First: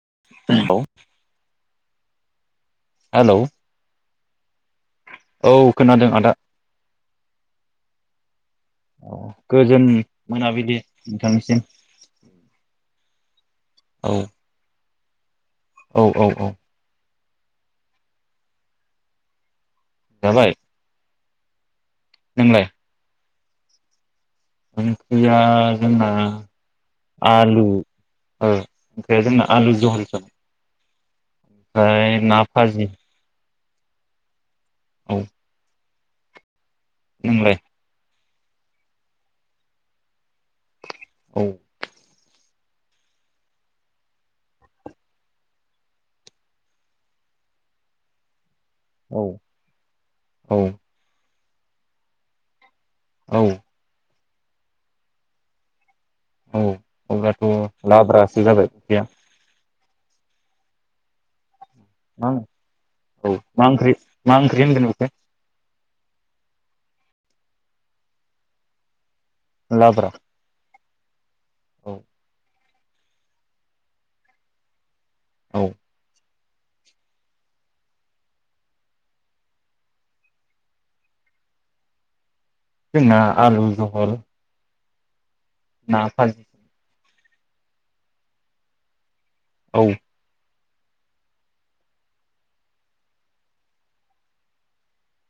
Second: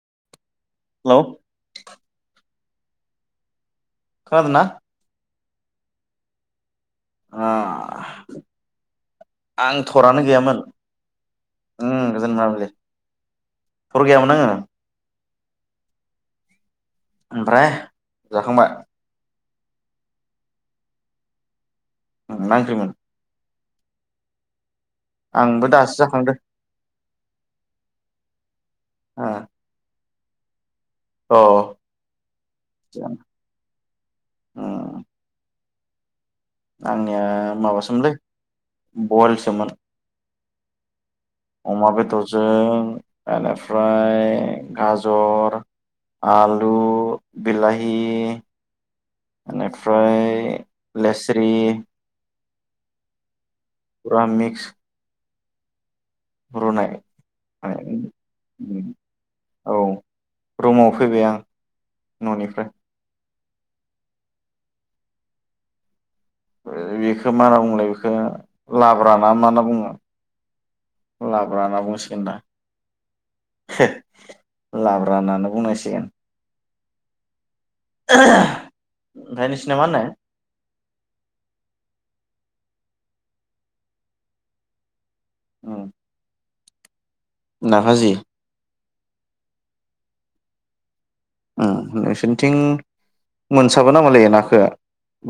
[unintelligible] लौ [unintelligible] हेलौ खोनादोंना औ खोनादों आदा औ आं गोजोन थरानो गैयामोन मोनाबिलि नोंथांनिसिम ओ गोजोन मोनाबिलि थर औ गैयामोन आङो औ औ औ ओमफ्राय जाखांबाय जाबाय माला नोंलाय ओंख्रिमोन ओंख्रिया आंबो दासो जोंना जाखांदो आलु औ ओमफ्राय जोंना आलु जहल ज ओ ओमफ्राय नाफाजि अ उम औ आंनिया नोंलाय माबासोमोनलै बल सोमोन औ अमा बेदस जों बेनिफ्राय गाजर आलु बिलाहि औ बेनिफ्राय औ लेस रि औ फुरा मिक्स औ रुनाय अब्लाथ' लाब्रासो जाबाय ओंख्रिया [unintelligible] औ रुमाव फैबाय आं। [unintelligible] औ न'निफ्राय मा ओंख्रि मा ओंख्रि [unintelligible] बेखौ मा होनना बुंलाय बेखौ लाब्रा बा मा होनना बुङो लाब्रा लाब्रा होनना औ बुंसिगोन दा ला ब्रा होननानै औ बुंनांसिगोन ओमफ्राय नोंसिना मा होनो जोंना आलु जहल ना [unintelligible] ना हाजि। औ। उम नोंसोरनिथिं मोनसाबो नामालै नाखो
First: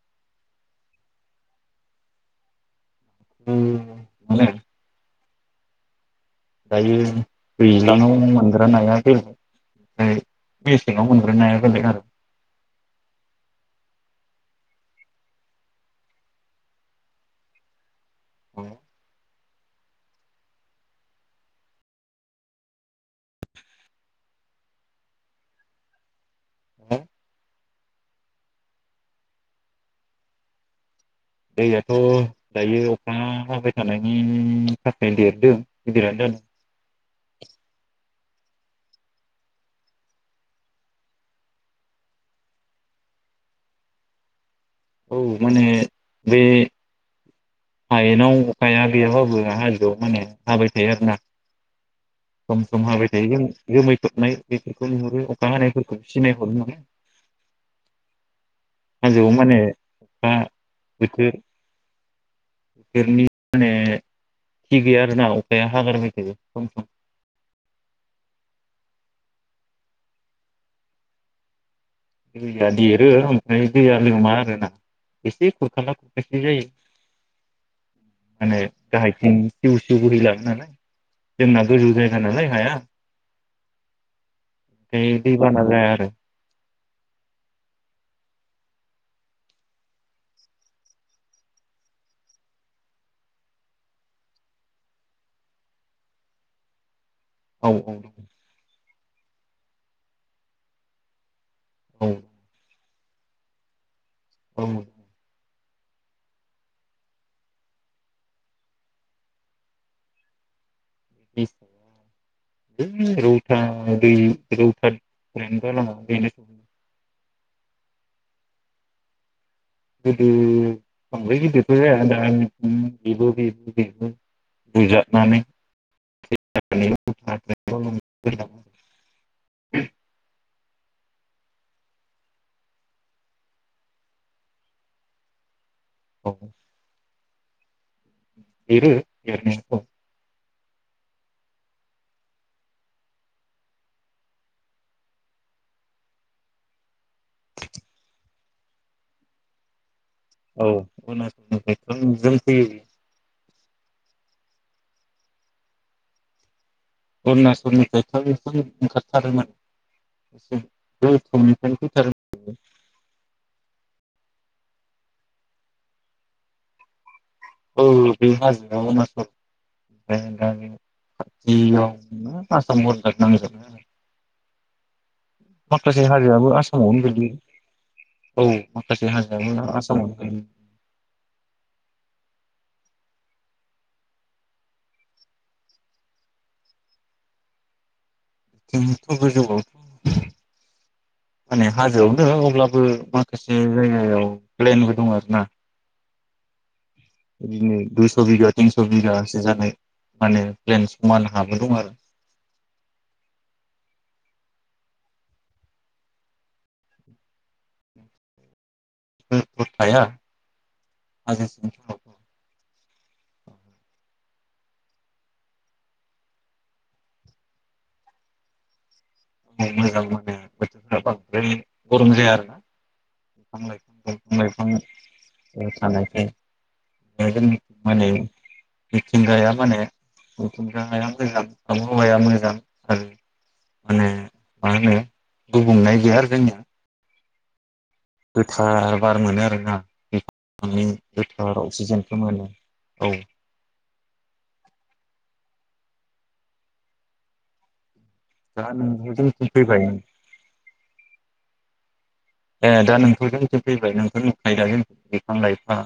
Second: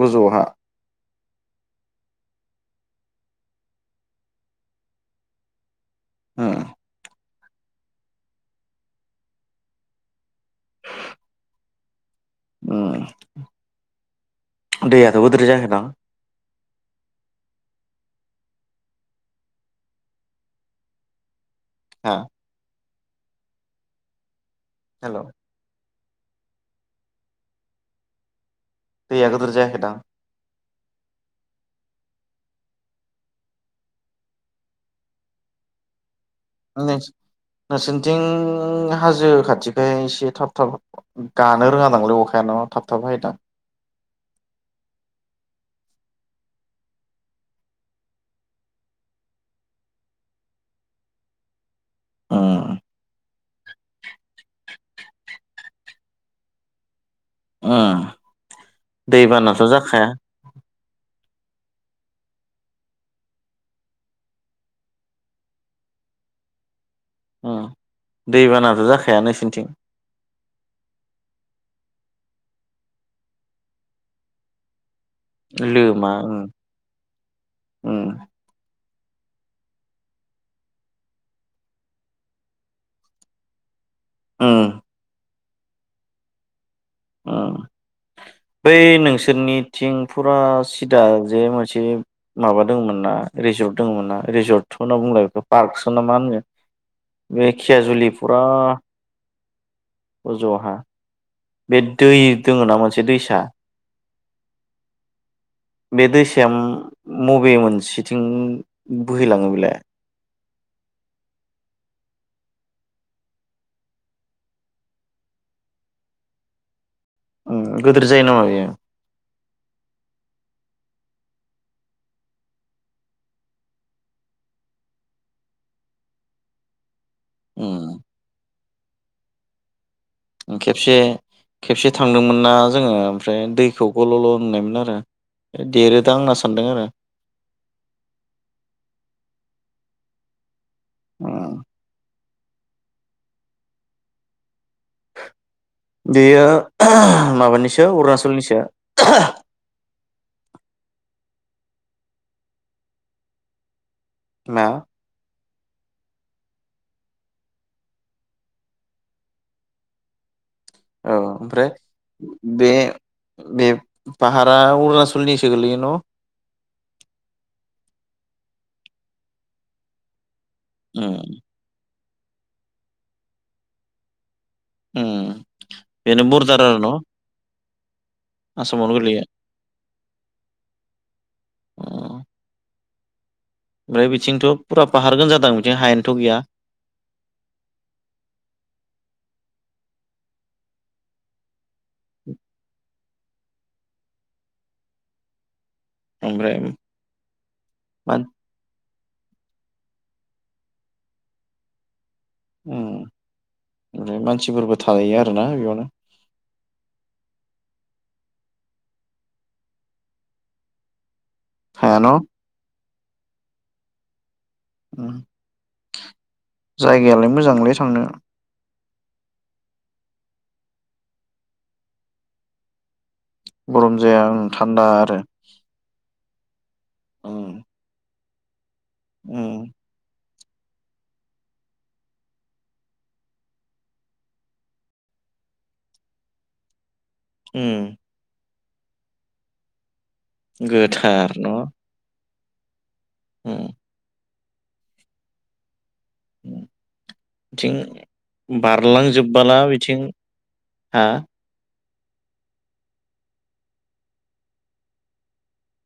गोजौहा उम मोनो। उम दायो दैज्लांआव मोनग्रा नाया बेलेग ओमफ्राय मेसेंआव मोनग्रा नाया बेलेग आरो। उम। दैआथ गोदोर जायाखै दां? औ। ओ हेल' [inaudible] दैआ गोदोर जायाखै दां? दैआथ दायो अखा हाबाय थानायनि थाखाय देरदों गिदिरानो जा [unintelligible] नोंसोरनिथिं हाजो खाथिखाय एसे थाब थाब गानो रोङा नामालै अखाया न थाब थाब हायो दां। औ माने बे हायेनाव अखाया गैयाबाबो हाजोआव माने हाबाय थायो आरोना। सम उम सम हाबाय थायो जोमै खोबनाय बेफोरखौ नुहुरो अखा हानायफोरखौ सिनायहरो माने अ हाजोआव माने दैबानाथ जाखाया। अखा बोथोर बोथोरनि माने थि गैया आरो ना अखाया हागारबाय थायो सम सम। अ दैबानाथ‌ जाखाया नोंसोरनिथिं दैया देरो ओमफ्राय दैया लोमा आरोना। एसे खुरखाला लोमा उम [unintelligible] जायो उम माने गाहायथिं सिउ सिउ बोहैलाङो नालाय जोंना गोजौ जायगा नालाय हाया। अ। ओमफ्राय दैबाना जाया आरो। उम बै नोंसोरनिथिं फुरा सिदा जे मोनसे माबा दङमोन ना रिजर्ट दङमोन ना रिजर्टथ होनना बुंला बेखौ पार्कसो ना मा होनो। बे औ औ खियाजुलि फुरा। अजहा। बे औ दै दोङो नामा। मोनसे दैसा। औ। बे दैसा उम मबे मोनसेथिं बोहैलाङो बेलाय। रौता दै रौतानिफ्रायनो जालाङो ओ गोदोर जायो नामा बेयो। [unintelligible] [unintelligible] उम [inaudible] खेबसे खेबसे थांदोंमोन ना जोङो ओमफ्राय दैखौ गल ल नुनायमोन आरो। देरोदां होनना सानदों आरो। देरो देरनायाथ। औ बेयो माबानिसो अरुणाचलनिसो। औ अरुणचलनिफ्राय जों जों फैयो। मा? अरनासलनिफ्रायथ' एसे ओंखारथारोमोन एसे औ ओमफ्राय गोथौनिफ्रायनो फैथारोमोन बे बे पाहारा अरुणचलनिसो गोलैय न? औ बे हाजोआव उम [unintelligible] [unintelligible] [unintelligible] उम माखासे बेनो हाजोआबो बरदार आरो न' आसामावनो गैलोयो [inaudible] औ आसामावनो माखासे गोलैयो हाजोआबो आसामावनो अ ओमफ्राय बिथिंथ' फुरा फाहारगोन जादों बिथिं हायानोथ' गैया। दोथ' गोजौआवथ' माने हाजोआवनो अब्लाबो माखासे जायगायाव प्लेनबो दं आरो ना। ओमफ्राय बिदिनो दुइस' मान बिघा तिनस' बि बिगासे जानाय माने प्लेन समान हाबो दं आरो उम ओफ्राय मानसिफोरबो थायो आरोना बेयावनो [unintelligible] थाया हाया [inaudible] न' उम जायगायालाय मोजांलै थांनो। मोजां मोनो बोथोरफोरा बांद्राय गरम जाया आरो ना बिफां गरम लाइफां जाया दंफां ओं थान्दा आरो लाइफां थानायखाय उम [inaudible] मिथिंगाया उम माने [unintelligible] मोजां आबहावाया मोजां आरो माने मा होनो गुबुंनाय गैया आरो जोंनिया। उम गोथार बार मोनो आरो ना। गो [unintelligible] गोथार अक्सिजेनखो मोनो। औ उम थिं दा नोंथ' जोंथिं बारलांजोबबोला फैबाय बिथिं हा ए दा नोंथ' जोंनिथिं फैबाय नोंखौ नुखायो दा जों बिफां लाइफां।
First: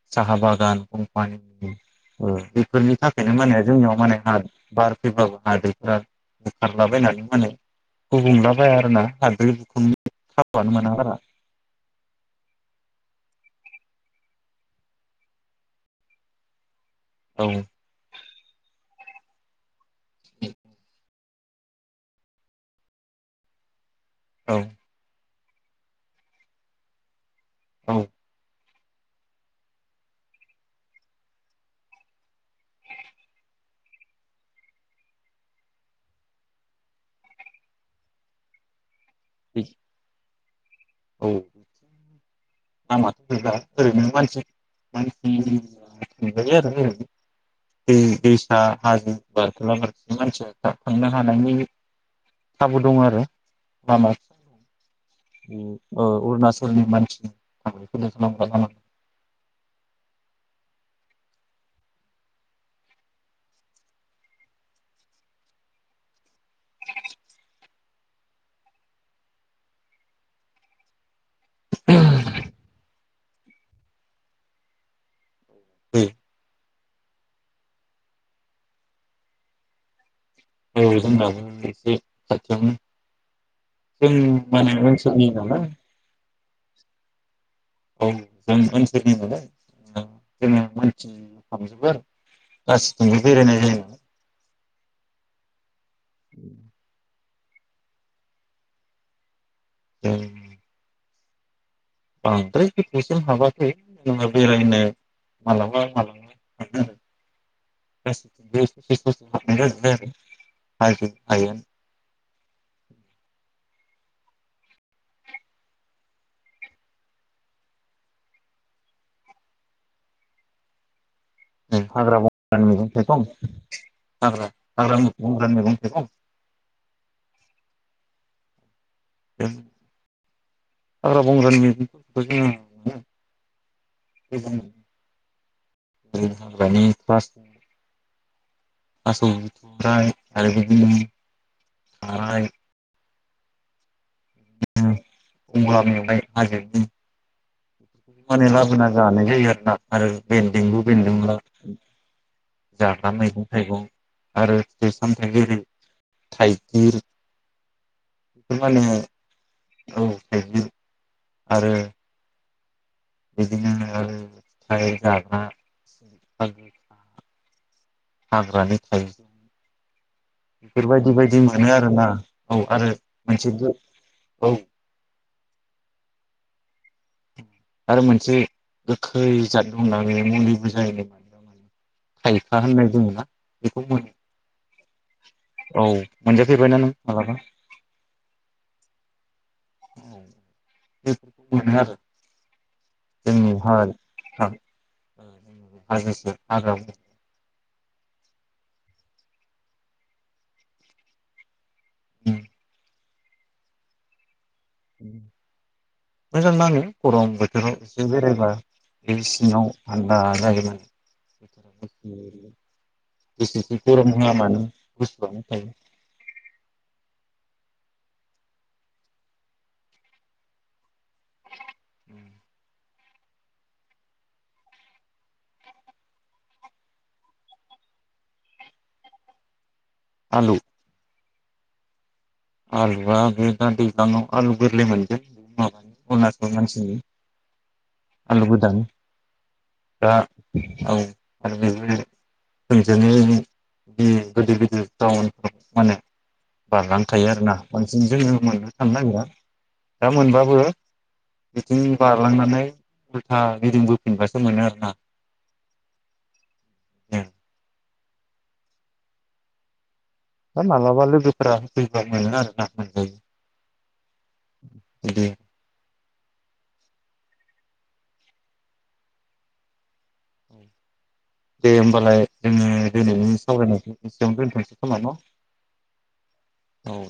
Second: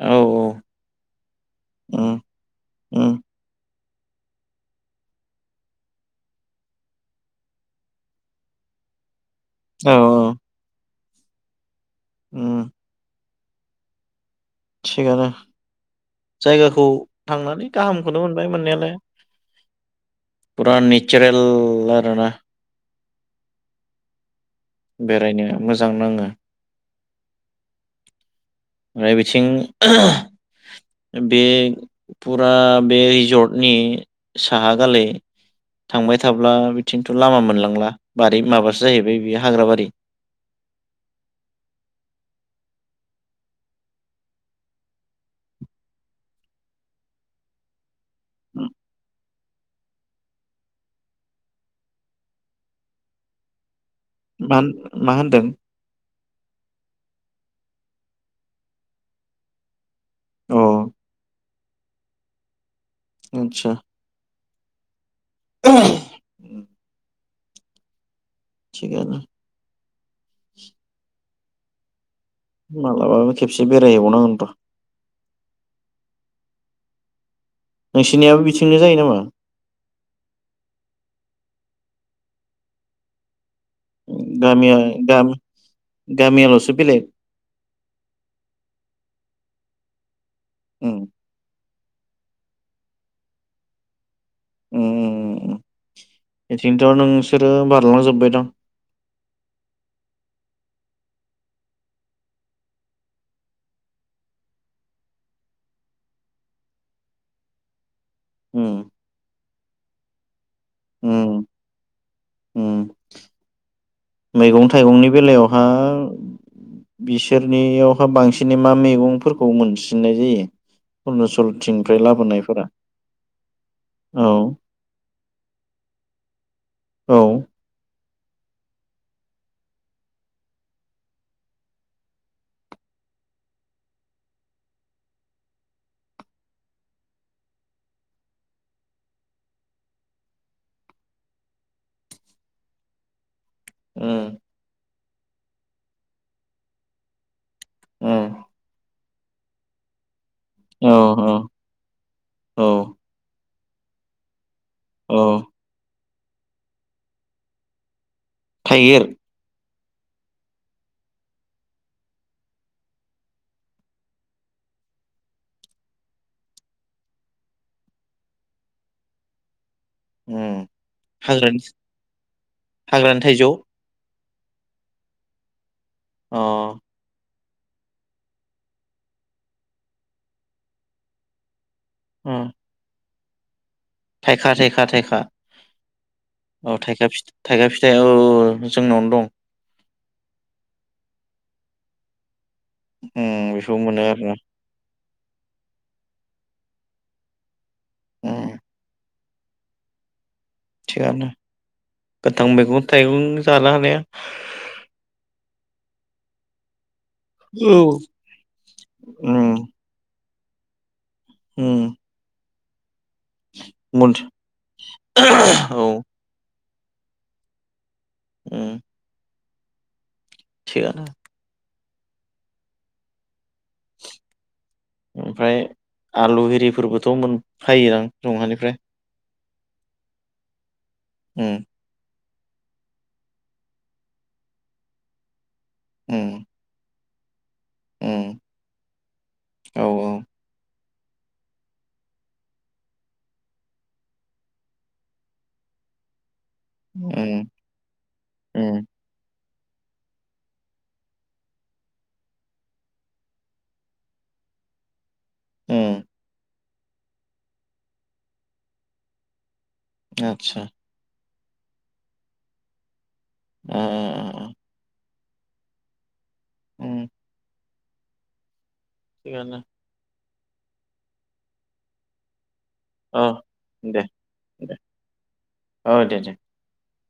औ साहा औ बागान कम्पानि उम ओ बेफोरनि उम थाखायनो माने जोंनियाव माने हा बार फैबाबो हादैफोरा बुखारलाबायनानै माने गुबुंलाबाया आरो ना औ औ [unintelligible] ओम थिगानो जायगाखौ औ थांनानै गाहामखौनो मोनबाय मोननायालाय। पुरा नेसारेल [unintelligible] आरोना औ बेरायनो मोजां नाङो। औ [unintelligible] बिथिं बे फुरा बे रिजर्टनि साहा गालै थांबाय थाब्ला बिथिंथ' लामा मोनलांला बारि माबासो जाहैबाय बेयो हाग्राबारि। औ नामाथ' दा ओरैनो मानसि-मानसि नुजायो आरो ओरैनो। बे दैसा हाजो। बारखोला बारखोलि मानसिया थां थांनो हानायनि खाबु दङ आरो। लामा मान-मा होनदों। ओ अरुणाचलनि मानसि [inaudible] औ आतसा [unintelligible] थिगानो मालाबाबो खेबसे बेरायहैबावनांगोन र'। बै नोंसिनियाबो बिथिंनो जायो नामा। औ जोंनाबो एसे खाथियानो। जों माने गामिया ओनसोलनि गामि नालाय। गामियालसो बेलेग। औ जों आनसोलनि नालाय। जोङो उम मोनथि हाबजोबो आरो गासिदोबो बेरायनाय जायो। उम उम उम। इथिंथ नों बिसोरो बारलांजोब्बाय दां। [unintelligible] बांद्राय गोथौसिम हाबाखै जोङो बेरायनो मालाबा मालाबा थांङो। [unintelligible] उम हानाय जादो ना उम जायाखै? उम मैगं थाइगंनि बेलायावहा बिसोरनियावहा बांसिनै मा मैगंफोरखौ मोनसिननाय जायो? अरुणाचलथिंनिफ्राय हाग्रा बंग्रानि लाबोनायफोरा मैगं थाइगं औ हाग्रा बंग्रानि मैगं थाइगं। औ हाग्रा बंग्रानि मैगंफोरखौथ' जोङो मोनो हाग्रानि थ्ला' थासौ थाय आरो बिदिनो खानाय ओम। गंग्ला मेववाय हाजोनि। माने उम लाबोनानै। जानाय जायो आरो ना आरो बेन्दोंबो औ बेन्दोंब्ला औ जागना थाइगं आरो समथाइ औ बेबादि थाइगिर। मान थाइगिर औ थाइगिर आरो बिदिनो आरो जाग्रा फ हाग्रानि थायो। उम बेफोरबायदि बायदि हाग्रानि मोनो आरो ना औ आरो हाग्रानि थाइजौ मोनसे औ। अ आरो मोनसे गोखै जाद दंना बे मुलिबो जायो। थायखा होननाय दंना। थायखा थायखा थायखा औ मोनजाफेरबायना औ नों थाइखा मालाबा थाइखा फिथाइ औ जोंनावनो दं। बेफोरखौ मोनो आरो। जोंनि उम बेखौ हा मोनो आरोना हाजो सेर हाग्रा उम थिगानो गोथां मैगं-थाइगं थाइगं जानो हानाया मोजां नाङो गरम बोथोराव औ एसे बेरायब्ला बे उम सिङाव मान ओ उम [unintelligible] [unintelligible] बेसेसो मोन गरम होआ मानो गोसोबानो थायो औ उम थिगानो ओमफ्राय आलु आररिफोरबोथ' मोनफायो आं रंहानिफ्राय आलु उम आलुआ बे दा दैज्लां आव आलु गोरलै मोनगोन उम अरनाचल मानसि उम आलुबोदां औ दा औ औ आरो [unintelligible] गोदिर गोदिर टाउनफ्राव फानो थायो उम आरोना बांसिन जोंजों मोननो उम थांनो नागिरा दा मोनबाबो बिथिं बारलांनानै उल्था गिदिंबोफिनबासो मोनो आरोना उम औ आतसा मालाबा लोगोब फ्रा फैबा मोना आरो ना [unintelligible] उम उम उम उम दै उम थिगानो दे होमबालाय जोङो औ दिनैनि सावरायनायखौ दे बिसियावनो दे दोनथसै खोमा औ दे दे न औ